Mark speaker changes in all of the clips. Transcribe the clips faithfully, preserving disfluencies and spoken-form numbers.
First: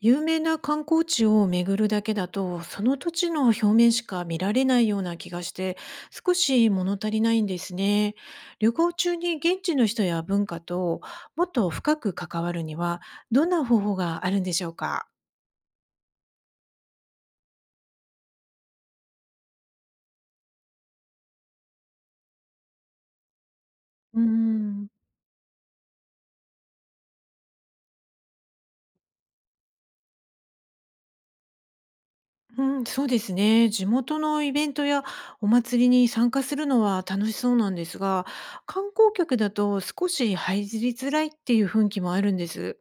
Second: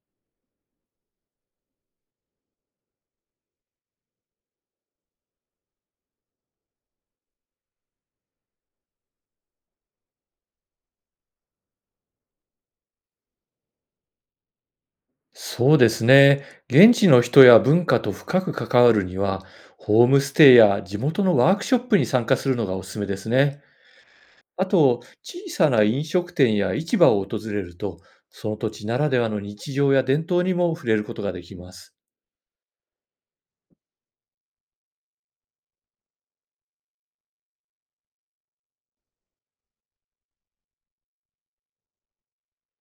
Speaker 1: 有名な観光地を巡るだけだと、その土地の表面しか見られないような気がして、少し物足りないんですね。旅行中に現地の人や文化ともっと深く関わるには、どんな方法があるんでしょうか？
Speaker 2: そうですね。現地の人や文化と深く関わるには、ホームステイや地元のワークショップに参加するのがおすすめですね。
Speaker 1: うー
Speaker 2: あ
Speaker 1: ん、
Speaker 2: と、小さな飲食店や市場を訪れると、その土地ならではの日常や伝統にも触れることができます。
Speaker 1: うん、そうですね。地元のイベントやお祭りに参加するのは楽しそうなんですが、観光客だと少し入りづらいっていう雰囲気もあるんです。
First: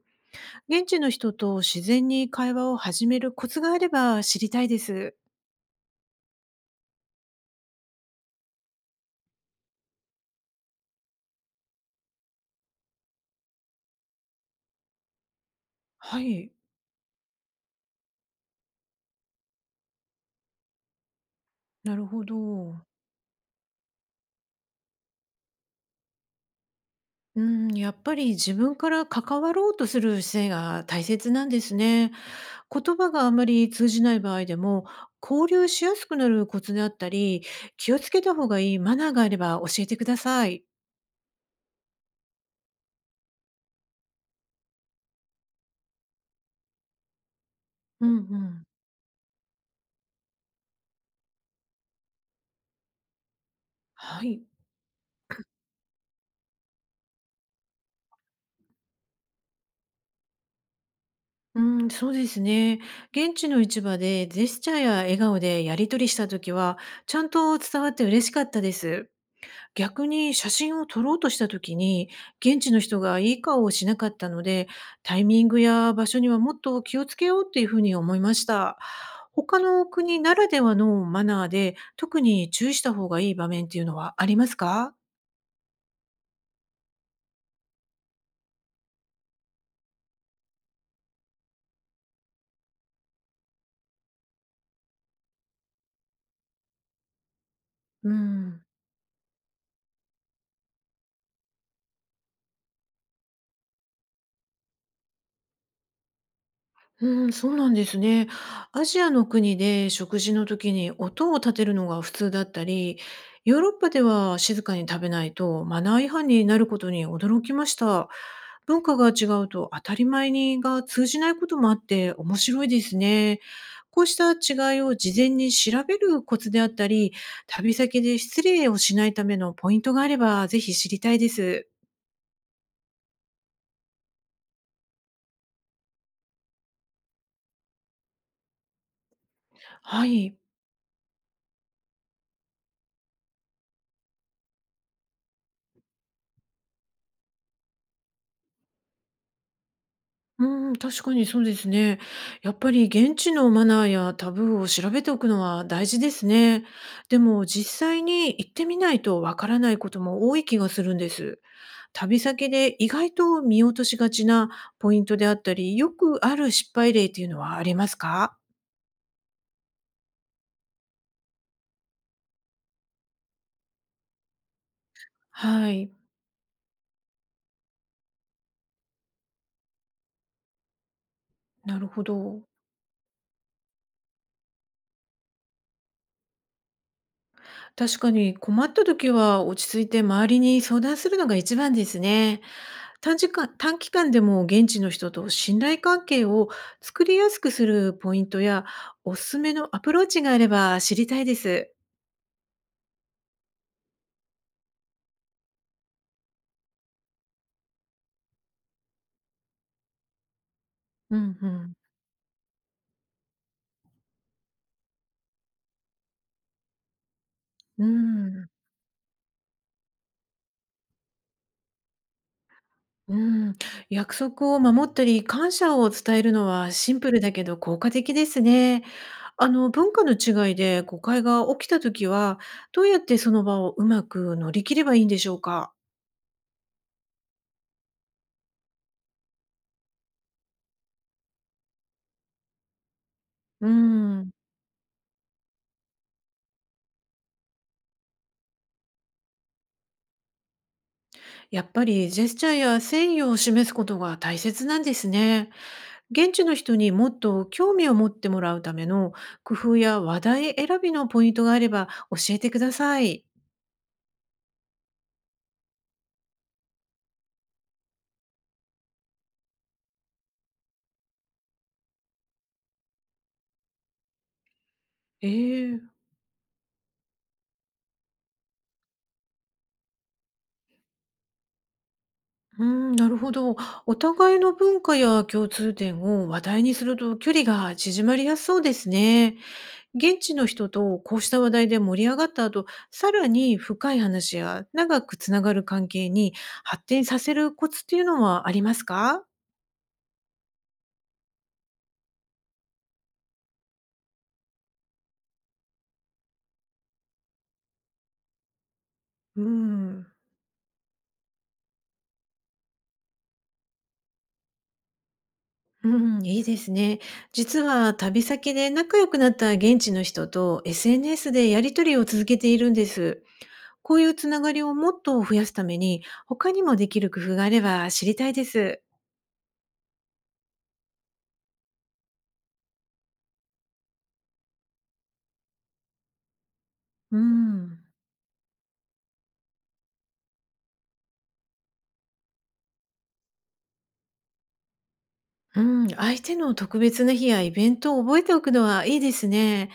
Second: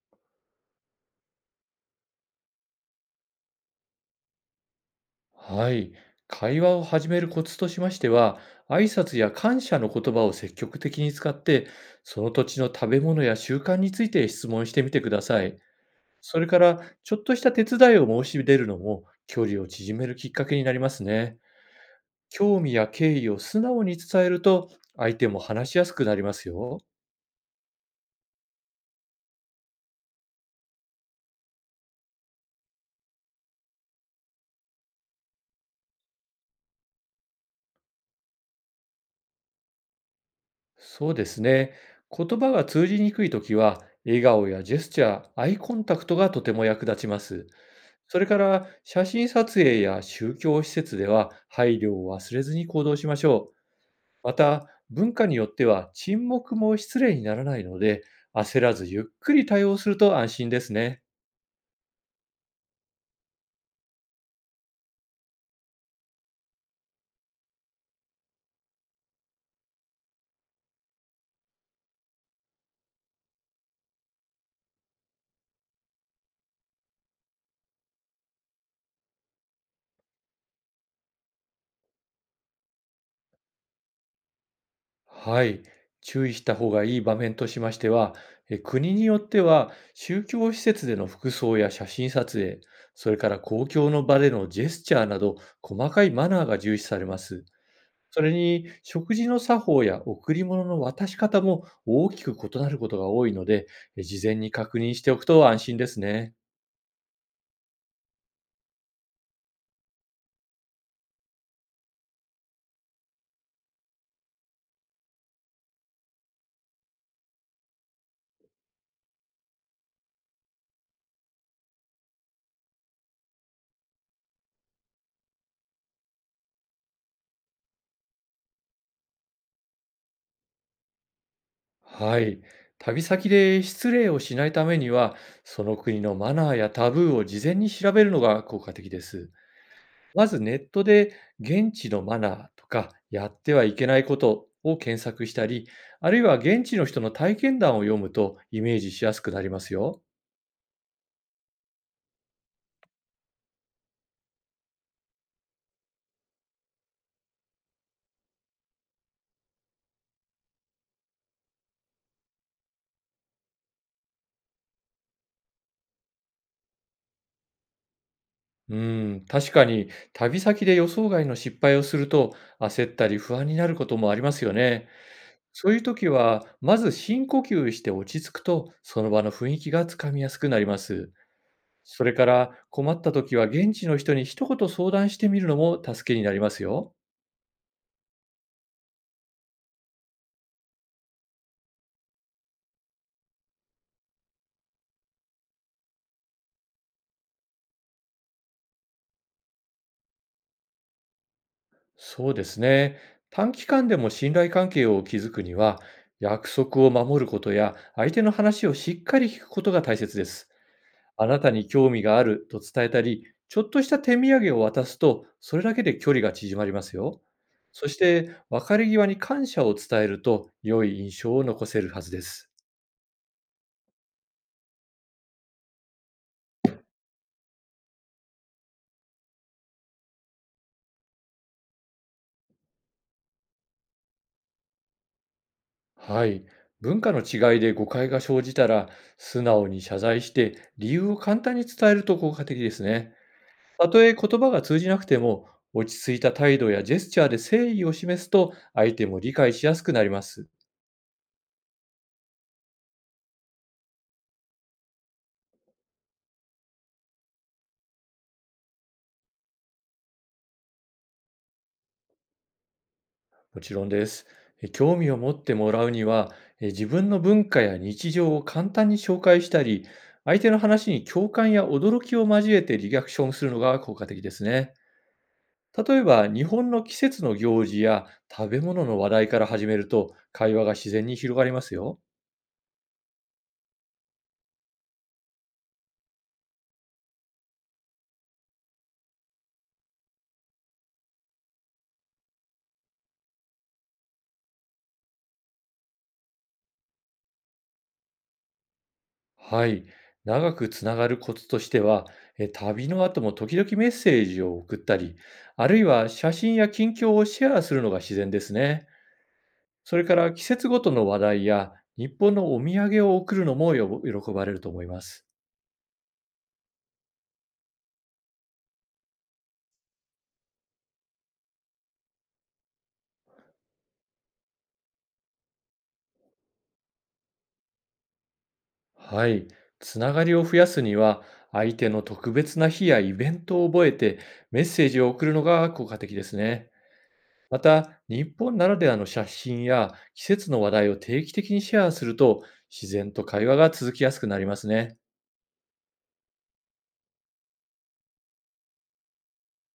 Speaker 1: 現地の人と自然に会話を始めるコツがあれば知りたいです。
Speaker 2: はい。会話を始めるコツとしましては、挨拶や感謝の言葉を積極的に使って、その土地の食べ物や習慣について質問してみてください。
Speaker 1: は
Speaker 2: それ
Speaker 1: い、
Speaker 2: から、ちょっとした手伝いを申し出るのも、距離を縮めるきっかけになりますね。
Speaker 1: なるほ
Speaker 2: 興味
Speaker 1: ど。
Speaker 2: や敬意を素直に伝えると、相手も話しやすくなりますよ。
Speaker 1: うん、やっぱり自分から関わろうとする姿勢が大切なんですね。言葉があまり通じない場合でも交流しやすくなるコツであったり、気をつけた方がいいマナーがあれば教えてください。
Speaker 2: そうですね。言葉が通じにくいときは、笑顔やジェスチャー、アイコンタクトがとても役立ちます。
Speaker 1: う
Speaker 2: そ
Speaker 1: んう
Speaker 2: れか
Speaker 1: ん。
Speaker 2: ら、写真撮影や宗教施設では、配慮を忘れずに行動しましょう。
Speaker 1: は
Speaker 2: ま
Speaker 1: い。
Speaker 2: た、文化によっては沈黙も失礼にならないので、焦らずゆっくり対応すると安心ですね。
Speaker 1: うん、そうですね。現地の市場でジェスチャーや笑顔でやり取りした時は、ちゃんと伝わって嬉しかったです。逆に写真を撮ろうとした時に、現地の人がいい顔をしなかったので、タイミングや場所にはもっと気をつけようっていうふうに思いました。他の国ならではのマナーで、特に注意した方がいい場面っていうのはありますか？
Speaker 2: はい、注意した方がいい場面としましては、え国によっては宗教施設での服装や写真撮影、それから公共の場でのジェスチャーなど細かいマナーが重視されます。
Speaker 1: う
Speaker 2: それ
Speaker 1: ん。
Speaker 2: に食事の作法や贈り物の渡し方も大きく異なることが多いので、え事前に確認しておくと安心ですね。
Speaker 1: うん、そうなんですね。アジアの国で食事の時に音を立てるのが普通だったり、ヨーロッパでは静かに食べないとマナー違反になることに驚きました。文化が違うと当たり前にが通じないこともあって面白いですね。こうした違いを事前に調べるコツであったり、旅先で失礼をしないためのポイントがあれば、ぜひ知りたいです。
Speaker 2: はい。旅先で失礼をしないためには、その国のマナーやタブーを事前に調べるのが効果的です。
Speaker 1: は
Speaker 2: ま
Speaker 1: い。
Speaker 2: ずネットで現地のマナーとかやってはいけないことを検索したり、あるいは現地の人の体験談を読むとイメージしやすくなりますよ。
Speaker 1: うん、確かにそうですね。やっぱり現地のマナーやタブーを調べておくのは大事ですね。でも実際に行ってみないとわからないことも多い気がするんです。旅先で意外と見落としがちなポイントであったり、よくある失敗例っていうのはありますか？
Speaker 2: うん、確かに旅先で予想外の失敗をすると焦ったり不安になることもありますよね。そ
Speaker 1: は
Speaker 2: ういう
Speaker 1: い、
Speaker 2: 時は、まず深呼吸して落ち着くと、その場の雰囲気がつかみやすくなります。
Speaker 1: なるほ
Speaker 2: それか
Speaker 1: ど。
Speaker 2: ら困った時は現地の人に一言相談してみるのも助けになりますよ。
Speaker 1: 確かに困った時は落ち着いて周りに相談するのが一番ですね。短時間短期間でも現地の人と信頼関係を作りやすくするポイントや、おすすめのアプローチがあれば知りたいです。
Speaker 2: そうですね。短期間でも信頼関係を築くには、約束を守ることや、相手の話をしっかり聞くことが大切です。
Speaker 1: う
Speaker 2: あ
Speaker 1: ん
Speaker 2: な
Speaker 1: う
Speaker 2: たに
Speaker 1: ん。
Speaker 2: 興味があると伝えたり、ちょっとした手土産を渡すと、それだけで距離が縮まりますよ。
Speaker 1: う
Speaker 2: そして、
Speaker 1: ん。
Speaker 2: 別れ際に感謝を伝えると、良い印象を残せるはずです。
Speaker 1: うん、約束を守ったり、感謝を伝えるのはシンプルだけど効果的ですね。あの、文化の違いで誤解が起きたときは、どうやってその場をうまく乗り切ればいいんでしょうか？
Speaker 2: はい。文化の違いで誤解が生じたら、素直に謝罪して、理由を簡単に伝えると効果的ですね。
Speaker 1: う
Speaker 2: たとえ
Speaker 1: ん、
Speaker 2: 言葉が通じなくても、落ち着いた態度やジェスチャーで誠意を示すと、相手も理解しやすくなります。
Speaker 1: やっぱりジェスチャーや誠意を示すことが大切なんですね。現地の人にもっと興味を持ってもらうための工夫や話題選びのポイントがあれば教えてください。
Speaker 2: もちろんです。え興味を持ってもらうには、え自分の文化や日常を簡単に紹介したり、相手の話に共感や驚きを交えてリアクションするのが効果的ですね。
Speaker 1: え
Speaker 2: 例
Speaker 1: え。
Speaker 2: えば、日本の季節の行事や食べ物の話題から始めると、会話が自然に広がりますよ。
Speaker 1: うん、なるほど。お互いの文化や共通点を話題にすると距離が縮まりやすそうですね。現地の人とこうした話題で盛り上がった後、さらに深い話や長くつながる関係に発展させるコツっていうのはありますか？
Speaker 2: はい。長くつながるコツとしては、えー旅の後も時々メッセージを送ったり、あるいは写真や近況をシェアするのが自然ですね。
Speaker 1: う
Speaker 2: それ
Speaker 1: ん、
Speaker 2: から季節ごとの話題や日本のお土産を送るのもよ喜ばれると思います。
Speaker 1: うん、いいですね。実は旅先で仲良くなった現地の人と エスエヌエス でやり取りを続けているんです。こういうつながりをもっと増やすために、他にもできる工夫があれば知りたいです。
Speaker 2: はい。つながりを増やすには、相手の特別な日やイベントを覚えてメッセージを送るのが効果的ですね。
Speaker 1: う
Speaker 2: ま
Speaker 1: ん。
Speaker 2: た、日本ならではの写真や季節の話題を定期的にシェアすると、自然と会話が続きやすくなりますね。
Speaker 1: うん、相手の特別な日やイベントを覚えておくのはいいですね。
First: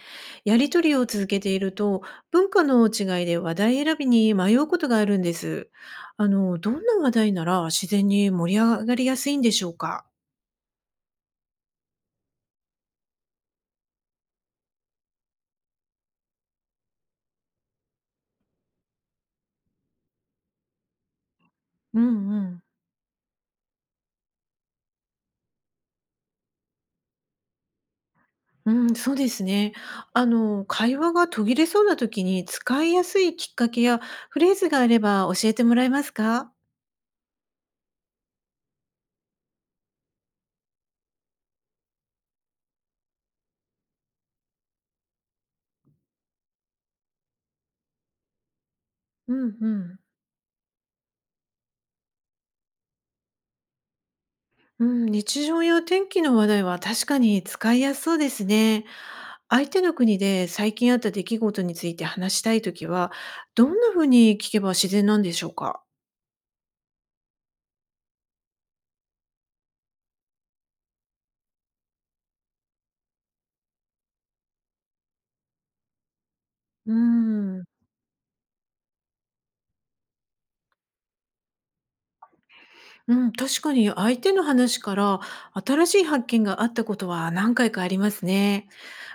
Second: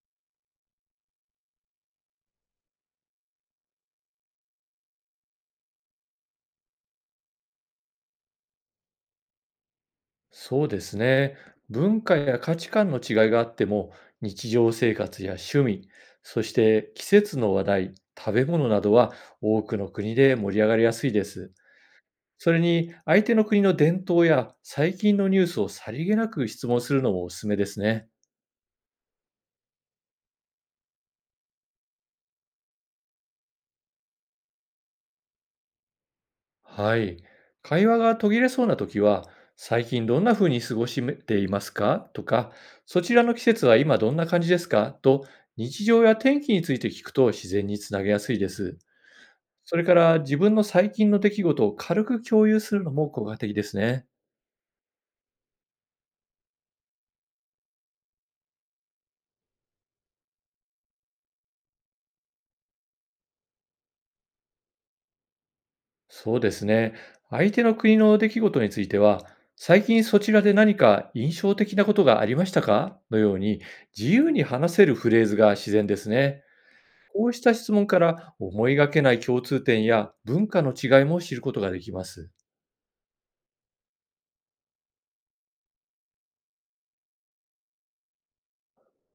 Speaker 1: やりとりを続けていると、文化の違いで話題選びに迷うことがあるんです。あの、どんな話題なら自然に盛り上がりやすいんでしょうか？
Speaker 2: そうですね。文化や価値観の違いがあっても、日常生活や趣味、そして季節の話題、食べ物などは多くの国で盛り上がりやすいです。
Speaker 1: うんう
Speaker 2: それ
Speaker 1: ん。
Speaker 2: に、相手の国の伝統や最近のニュースをさりげなく質問するのもおすすめですね。
Speaker 1: うん、そうですね。あの、会話が途切れそうな時に使いやすいきっかけやフレーズがあれば教えてもらえますか？
Speaker 2: はい。会話が途切れそうな時は、最近どんな風に過ごしていますかとか、そちらの季節は今どんな感じですかと、日常や天気について聞くと自然につなげやすいです。
Speaker 1: うんう
Speaker 2: それか
Speaker 1: ん。
Speaker 2: ら自分の最近の出来事を軽く共有するのも効果的ですね。
Speaker 1: うん、日常や天気の話題は確かに使いやすそうですね。相手の国で最近あった出来事について話したいときは、どんなふうに聞けば自然なんでしょうか？
Speaker 2: そうですね。相手の国の出来事については、最近そちらで何か印象的なことがありましたかのように、自由に話せるフレーズが自然ですね。
Speaker 1: う
Speaker 2: こうした
Speaker 1: ん、
Speaker 2: 質問から思いがけない共通点や文化の違いも知ることができます。
Speaker 1: うん、確かに相手の話から新しい発見があったことは何回かありますね。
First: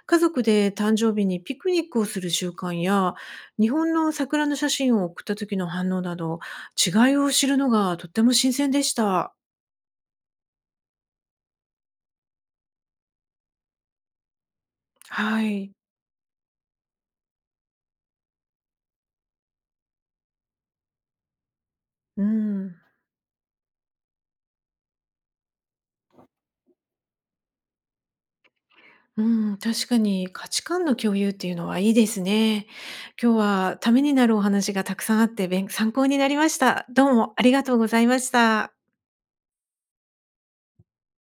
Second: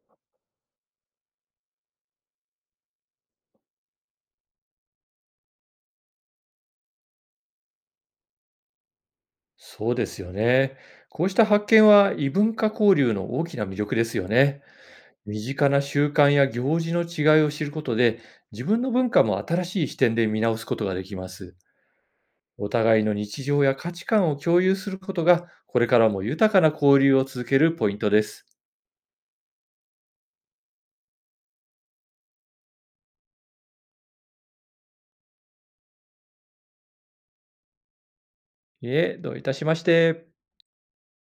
Speaker 1: 家族で誕生日にピクニックをする習慣や、日本の桜の写真を送った時の反応など、違いを知るのがとっても新鮮でした。
Speaker 2: そうですよね。こうした発見は異文化交流の大きな魅力ですよね。身
Speaker 1: は
Speaker 2: 近
Speaker 1: い。
Speaker 2: な習慣や行事の違いを知ることで、自分の文化も新しい視点で見直すことができます。
Speaker 1: う
Speaker 2: お
Speaker 1: ん、
Speaker 2: 互いの日常や価値観を共有することが、これからも豊かな交流を続けるポイントです。
Speaker 1: うん、確かに価値観の共有っていうのはいいですね。今日はためになるお話がたくさんあって、べ参考になりました。どうもありがとうございました。
Speaker 2: いえ、どういたしまして。